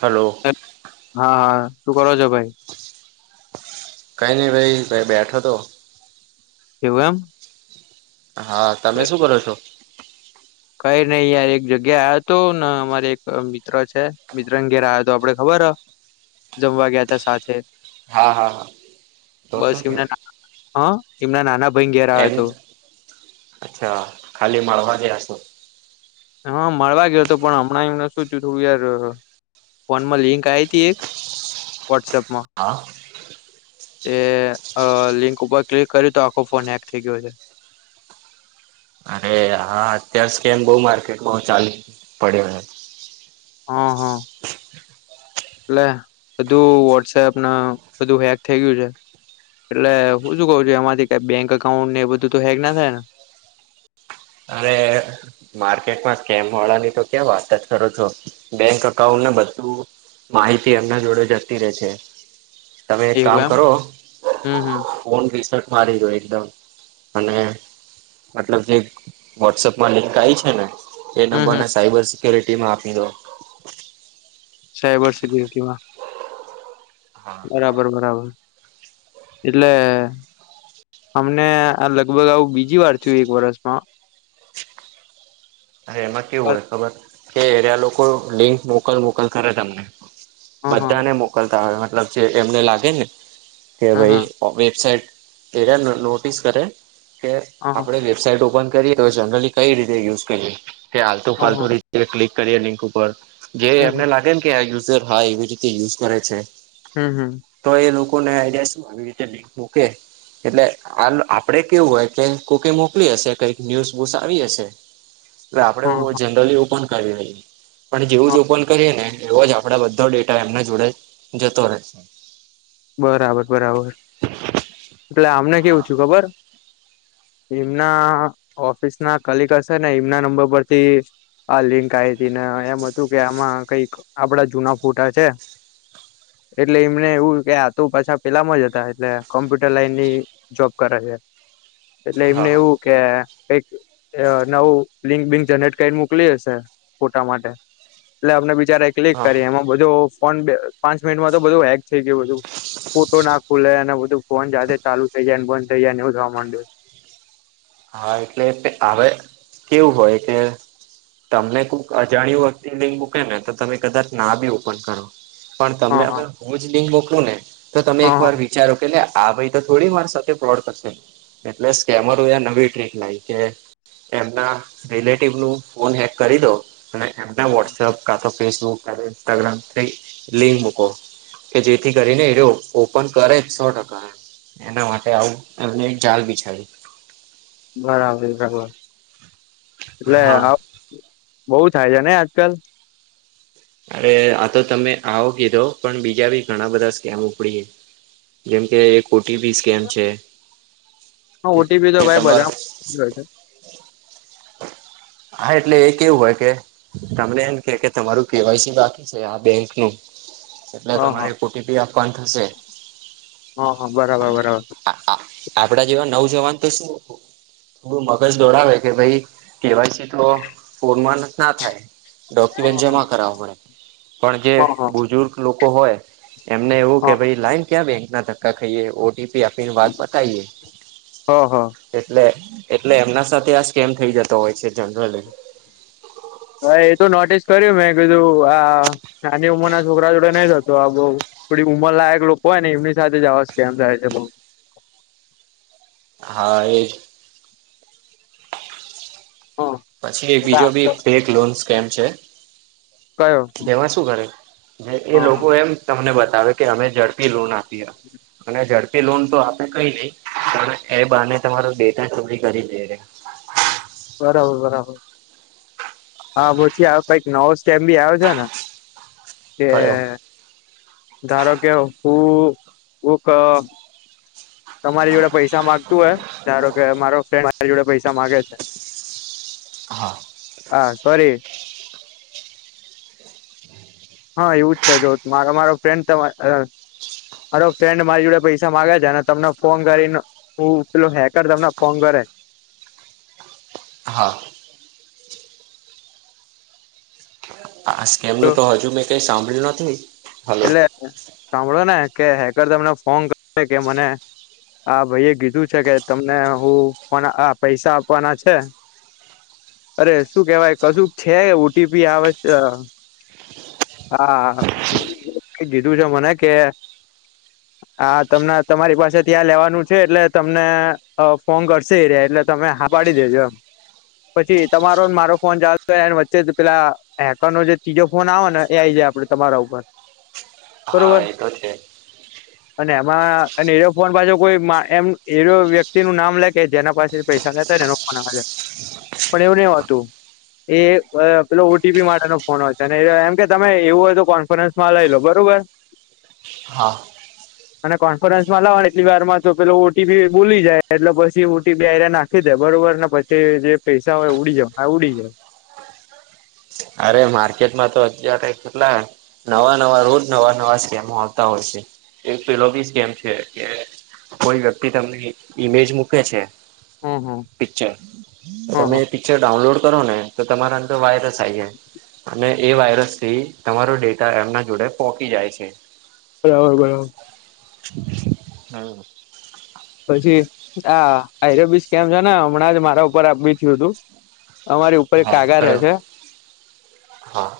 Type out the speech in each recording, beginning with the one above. Hello હા હા શું કરો છો ભાઈ કઈ નહીિ ભાઈ ભાઈ બેઠો તો એવ એમ હા તમે શું કરો છો કઈ નઈિ યાર એક જગ્યા આ હતો ને અમારે એક મિત્ર છે મિત્ર અ ઘેરે આવ્યો હતો આપડે ખબર હ જમવા ગયા તા સાથે હા હા હા તો બસ શું થયું એમના હ એમના નાના ભાઈ ઘેર આવ્યો એમ હતો અચ્છા ખાલી મળવા જ હશો. હા મળવા ગયો હતો પણ હમણાં એમને શું તું થોડું યાર ફોન માં લિંક આ હતી એક વોટ્સઅપમાં હા એ અ લિંક ઉપર ક્લિક કરી તો આખો ફોન હેક થઈ ગયો છે. અરે હા અત્યાર સ્કેમ બોવ માર્કેટમાં ચાલુ પડ્યો હે. હા હા. એટલે બધું વોટ્સએપના બધું હેક થઈ ગયું છે. એટલે હું શું કઉ છું એમાંથી કઈ બેંક અકાઉન્ટ ને એ બધું તો હેક ના થાય ને અરે. માર્કેટમાં સ્કેમવાળાની તો ક્યાં વાત જ કરો છો બેંક એકાઉન્ટને બધું માહિતી એમના જોડે જતી રહેે છે તમે એક એવું કામ એમ કરો. હમ હમ ફોન રીસેટ મારી દો એકદમ અને મતલબ જે વોટ્સઅપમાં લિંક આઈ છે ને એ હમ નંબર હમ ને સાયબર સિક્યુરિટીમાં આપી દો. સાયબર સિક્યુરિટીમાં હા બરાબર બરાબર એટલે અમને આ લગભગ આવું બીજી વાર થયું એક વર્ષમાં અરે એમાં કેવું હોય હા ખબર કે એરિયા લોકો લિંક મોકલ મોકલ કરે તમને હા બધાને મોકલતા હોય મતલબ જે એમને લાગે ને કે હા ભાઈ વેબસાઇટએ નોટિસ કરે કે હા આપણે વેબસાઇટ ઓપન કરીએ જનરલી કઈ રીતે યુઝ કરીએ હાલતુ હા ફાલતુ એ ક્લિક કરીએ લિંક ઉપર જે એમને હમ લાગે ને કે આ યુઝર હા એવી રીતે યુઝ કરે છે. હમ હમ. તો એ લોકોને આઈડિયા શું આવી રીતે લિંક મૂકે એટલે આ આપડે કેવું હોય કે કોકે મોકલી હશે કઈક ન્યુઝ બુસ આવી હશે. એટલે આપડે હા જનરલી ઓપન કરવી હોય પણ જેવું જ હા ઓપન કરીએ ને એવો જ આપ આપડો બધો ડેટા એમના જોડે જતો રહે. બરાબર બરાબર એટલે આમને કેવું હા થ્યું ખબર એમના ઓફિસ ના કલિક હશે ને એમના નંબર પરથી આ લિંક આ હતી ને એમ હતું કે આમાં કઈક આપડા જુના ફોટા છે. એટલે એમને એવું કે આ તું પાછા પેલામાં જ હતા એટલે કોમ્પ્યુટર લાઈન ની જોબ કરે છે એટલે હા એમને એવું કે કઈક નવું લિંક બિનક જનરેટ કરીન મોકલી હશે ફોટા માટે એટલે આમને બિચારાએ ક્લિક હા કરી એમાં બધો ફોન પાંચ મિનિટમાં તો બધો હેક થઈ ગયું બધું ફોટો ના ખુલે. અને બધું ફોન જાતે ચાલુ થઇ જાયને બંધ થઇ જાય એવું થવા માંડ હા એટલે હવે કેવું હોય કે તમને કોઈક અજાણ્યું વ્યક્તિ લિંક મૂકે ને તો તમે કદાચ ના બી ઓપન કરો. પણ હા તમને હા હવે હું જ લિંક મોકલું ને તો તમે હા હા એકવાર વિચારો કે આ ભાઈ તો થોડી મારી સાથે ફ્રોડ કરશે એટલે સ્કેમરોએ આ નંબર ટ્રિક લાયી કે એમના રિલેટિવ નું ફોન હેક કરી દો. અને એમના વોટ્સઅપ કા તો ફેસબુક કા ઇન્સ્ટાગ્રામ લિંક મૂકો. કે જેથી કરીને એ ઓપન કરે સો ટકા. એના માટે આવું એમને એક જાલ બિછાવી બરાબર બરાબર એટલે હા આવ બોવ થાય છે નય આજકાલ? અરે આ તો તમે આવો કીધો પણ બીજા બી ઘણા બધા સ્કેમ ઉપડી જેમ કે ઓટીપી સ્કેમ છે હ ઓટીપી તો કે ભાઈ તમારૂ [unintelligible] હા એટલે એ કેવું હોય કે તમને એમ કે કે તમારું કેવાયસી બાકી છે આ બેંક નું એટલે હા તમારે હા ઓટીપી આપવાનું થશે. હ હ બરાબર અને બરાબર આપડા જેવા નવ જવાન તો શું એવુ મગજ દોડાવે કે ભાઈ કેવાયસી તો ફોનમાં ન થાય હા ડોક્યુમેન્ટ હા જમા કરાવું પડે પણ જે હા હા બુજુર્ગ લોકો હોય એમને એવું કે ભાઈ લાઈન ક્યાં બેંક ના ધક્કા ખાઈએ ઓટી આપી વાત પતાય હા હા એટલે એટલે એમના સાથે આ સ્કેમ થઈ જ તો હોય છે, જનરલી હા એ તો નોટિસ કર્યું મેં કીધું આ નાની ઉંમર ના છોકરા જોડે નઈ થતુ આ બઉ થોડી ઉંમરલાયક લોકો હોય ને એમની સાથે જ આવા સ્કેમ થાય છે બઉ. હા એ જ. હા પછી એક બીજો બી દાખલો બેેેંક લોન સ્કેમ છે. કયો તેમાં શું કરે એ હા હા લોકો એમ તમને બતાવે કે અમે ઝડપી લોન આ અને ઝડ પી લોન તો આપે કઈ નહી પણ એ બાને તમારો ડેટા ચોરી કરી લ્યે બરાબર બરાબર હા પછી કઈક નવો સ્ટેપ ભી આવો છે ને કે કયો ધારોકે હું તમારી જોડે પૈસા માગતું હોય ધારો કે મારો ફ્રેન્ડ મારી જોડે પૈસા માગે છે. હા. હા સોરી. હા એવું જ છે જો મારો મારો ફ્રેન્ડ તમા મારો ફ્રેન્ડ મારી જોડે પૈસા માગે છે ને તમને ફોન કરીને હું પેલો હેકર તમને ફોન કરે હા. આ સ્કેમ નું તો હજુ મેં કઈ સાંભળ્યું નથી. હલો એટલે સાંભળો ને કે હેકર તમને ફોન કર કે મને હા ભાઈ એ કીધું છે કે તમને હું પન આ પૈસા આપવાના છે. અરે શું કેવાય કશુંક છે ઓટીપી આવે હા કીધું છે મને કે હા તમને તમારી પાસે ત્યાં લેવાનું છે, એટલે તમને ફોન કરશે એરયા એ એટલે તમે હા પાાડી દેજો એમ. પછી તમારોને મારો ફોન ચાલતો હોને વચ્ચે પેલા હેકર નો જે તીજો ફોન આવે ને એ આઈ જાય આપડે તમારા ઉપર. બરોબર હા એતો છે. [inaudible] અને એમાં અને એ ફોન પાછો કોઈ એમ એ વ્યક્તિ નું નામ લે કે જેના પાસે પૈસા લેતા એનો પણ એવું નહિ હોતું. એ અ પેલો ઓટીપી માટેનો ફોન હોય છે, એમ કે તમે એવું હોય તો કોન્ફરન્સ મા લઈ લો બરોબર. હા. અને કોન્ફરન્સ માં લાવવા એટલી વાર તો પેલો ઓટીપી બોલી જાય એટલે પછી ઓટીપી આયા ના ખી દે બરોબર ને પછી જે પૈસા હોય ઉડી જાય ઉડી જાય અરે માર્કેટ માં તો અત્યારે કેટલા નવા નવા રોજ નવા નવા સ્કેમો આવતા હોય છે, એક પેલો બી સ્કેમ છે કે કોઈ વ્યક્તિ તમને ઈમેજ મૂકે છે. હમ હ પિક્ચર તમે એ પિક્ચર ડાઉનલોડ કરો ને તો તમારા અંદર વાયરસ આઈ જાય અને એ વાયરસ થી તમારો ડેટા એમના જોડે પોહકી જાય છે. બરાબર. હ. પછી આ આયબ [unintelligible] સ્કેમ છે ને હમણાં જ મારા ઉપર આપ બી થયું હતું. અમારી ઉપર એક હા કાકા રહે કયો છે. હા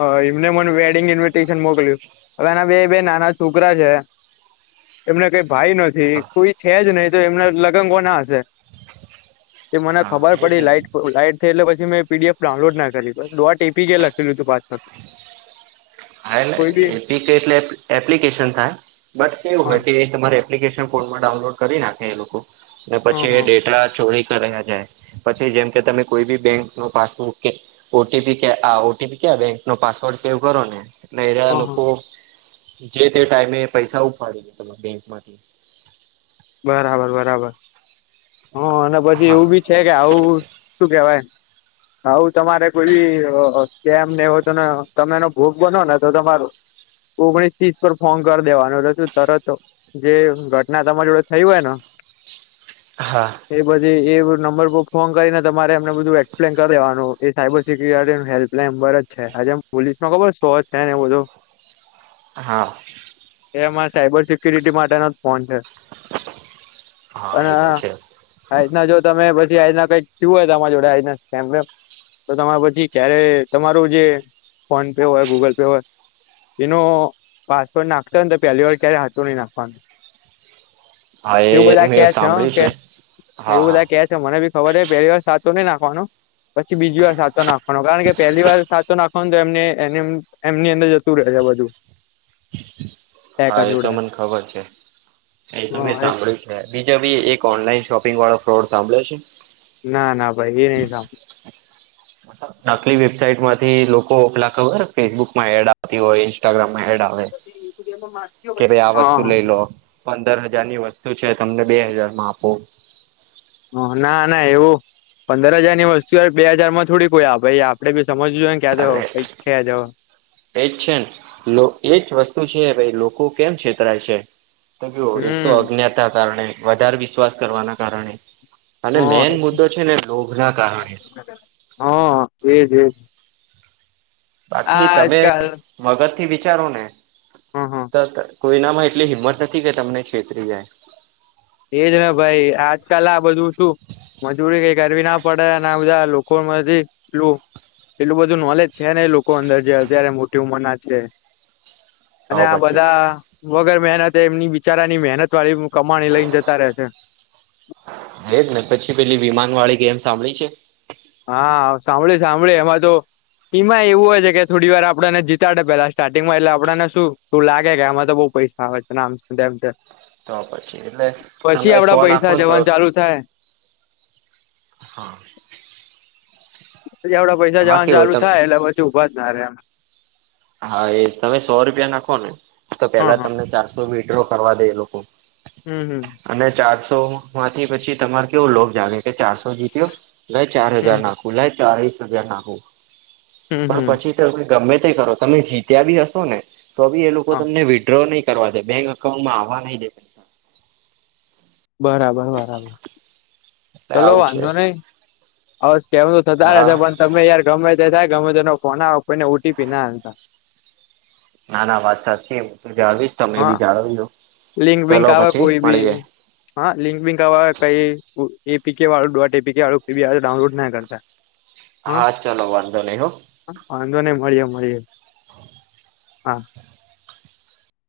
હ એમને મને વેડિંગ ઇન્વિટેશન મોકલ્યું હવે એના બે બે નાના છોકરા છે. એમને કઈ ભાઈ નથી હા કોઈ છે જ નહીિ તો એમના લગ્ન કોના હશે. તે મને ખબર હા એ પડી જ લાઈટ લાઈટ એટલે પછી મેં પીડીએફ ડાઉનલોડ ના કરી ડોટ એપી કે લખેલું હતું પાછું. હાને એપીકે એટલે એપ્લિકેશન થાય બટ કેવું હા હોય કે તમારે એપ્લિકેશન કોડમાં ડાઉનલોડ કરી નાખે એ લોકો ને હા પછી હા ડેટા ચોરી કર્યા જાય. પછી જેમ કે તમે કોઈ બી બેંક ન પાસબુક કે ઓટીપી કે આ ઓટીપી ક્યા બેંક નો પાસવર્ડ સેવ કરો ને એટલે એ હા હા લોકો જે તે ટાઈમે પૈસા ઉપાડી દે તમા બેંકમાંથી. બરાબર બરાબર હ અને પછી હા એવું બી છે કે આવું શું કેવાય હું તમારે કોઈ બી કેમ ને હોય તો ને તમે એનો ભોગ બનો ને તો તમારૂ ઓગણીસ ત્રીસ પર ફોન કરી દેવાનું તું તરત જે ઘટના તમારી જોડે થઈ હોય ન. હા. એ બધી એ નંબર પર ફોન કરીને તમારે એમને બધું એક્સપ્લેન કરી દેવાનું એ સાયબર સિક્યુરિટી હેલ્પ એલે [unintelligible] નમ્બર જ છે આજે પોલીસ નો ખબર સો છે ને એ બધું હા. એ અમારા સાયબર સિક્યુરિટી માટેનો જ ફોન છે. હા અને એ તો છે આના જો તમે પછી આના કઈક થયું હોય તમારા જોડે આના સકેમ તો તમારે પછી ક્યારે તમારું જે ફોન પે હોય, ગૂગલ પે હોય એનો પાસવોર્ડ નાખતો ને તો પહેલી વાર ક્યારે હાચું નહી નાખવાનું. હા એવું એ બધા કે મેં છે સાંભળ્યું કે હા એવું હા બધા કે મને બી ખબર છે પહેલી વાર સાચું નહી નાખવાનું પછી બીજી વાર સાચો નાખવા. કારણ કે પહેલી વાર સાચો નાખવા તો એમ એમની અંદર જતું રહે છે બધું. હા ટેકર એ તો જોડે મને ખબર છે એ તો મેં હ સાંભળ્યું. બીજો ભી એક ઓનલાઈન શોપિંગ વાળો ફ્રોડ સાંભળ્યો છે. ના ના ભાઈ એ નહી સાંભળ. નકલી વેબસાાઈટ માંથી લોકો ઓખલા ખબર ફેસબુક માં એડ આવતી હોય ઇન્સ્ટાગ્રામમાં એડતી હવે કે ભાઈ આ વસ્તુ હા લઈ લો પંદર હજાર ની વસ્તુ છે તમને બે હજાર માં આપો. ના ના એવું પંદર હજાર ની વસ્તુ બે હાજાર માં થોડી કોઈ આ ભાઈ આપડે બી સમજવું જોઈએ ક્યાં જો એટલે કઈક છેયા જો. એજ છે ને એજ વસ્તુ છે ભાઈ લોકો કેમ છેતરાય છે. જો એક તો હમ અજ્ઞાતા કારણે વધારે વિશ્વાસ કરવાના કારણે હ અને મેન મુદ્દો છે ને લોભ ના કારણે. હા એજ એજ. આ બાકી તમે આજકાલ મગજથી વિચારો ને હ હ તો કોઈનામાં એટલી હિંમત નથી કે તમને છેતરી જાય. એજ ને ભાઈ આજકાલ આ બધું છું મજૂરી કઈ કરવી ના પડે અને બધા લોકોમાં એલું એટલું બધું નોલેજ છે ને એ લોકો અંદર જે અત્યારે મોટી ઉંમર ના છે. અને તો આ પછી બધા વગર મહેનતે એમની બિચારાની મહેનત વાળી કમાણી લઈને જ તા રહે છે. એજ ને પછી પેલી વિમાન વાળી કે એમ સાંભળી છે? હા સાંભળે સાંભળે એમાં તો ટીમાં એવું હોય છે કે થોડી વાર આપણને જીતાડે પેલા સ્ટાર્ટિંગમાં એટલે આપણને શું તું લાગે કે આમાં તો બઉુ પૈસા આવે છે નામ છે તેમ છે. તો પછી એટલે તમે સો નાખો ને તો સા હા પછી આપડા પૈસા એમાં જવાનું કેવું હોય ચાલુ તમે થાય એટલે પછી ઉઊભા જ ના રે એમ હા, એ તમે સો રૂપિયા નાખો ને તો હ પેલા હ તમને ચારસો તો વિડ્રો કરવા દે એ લોકો હમ. હમ અને ચારસો માંથી પછી તમાર કેવો લોભ જાગે કે ચારસો જીત્યો, ગઈ ચાર હજાર હમ ના ભુલાય ચાળસ હજ્યા નાખું હમ પણ હમ પછી તો ગમે તે કરો તમે જીત્યા બી હશો. ને તો બી એ લોકો હા તમને વિડ્રો નહી કરવા છે બેંક અઉન્ટમાં આવવા નહીિ દે પૈસા બરાબર- બરાબર. એટલે ચલો આવું છે વાંધો નહી હ, સ્ કેમ તો થતા હા રહેશે પણ તમે યાર ગમે ત થાય ગમે તે ફોન આવો કોઈને ઓટીપી નાતા ના ના વાત સાચી હું તું જાળવીશ તમે હા બી જાળવીજો લિંક બિંક ચલો આવે પછી કોઈ બી મળી જાય. હા, લિંક બિંકવા કઈ એપી કે વાળું ડોટ એપી વાળું બી ડાઉનલોડ ના કરતા હા ચાલો વાંધો નહીં. હો વાંધો નહી. મળીએ મળીએે હા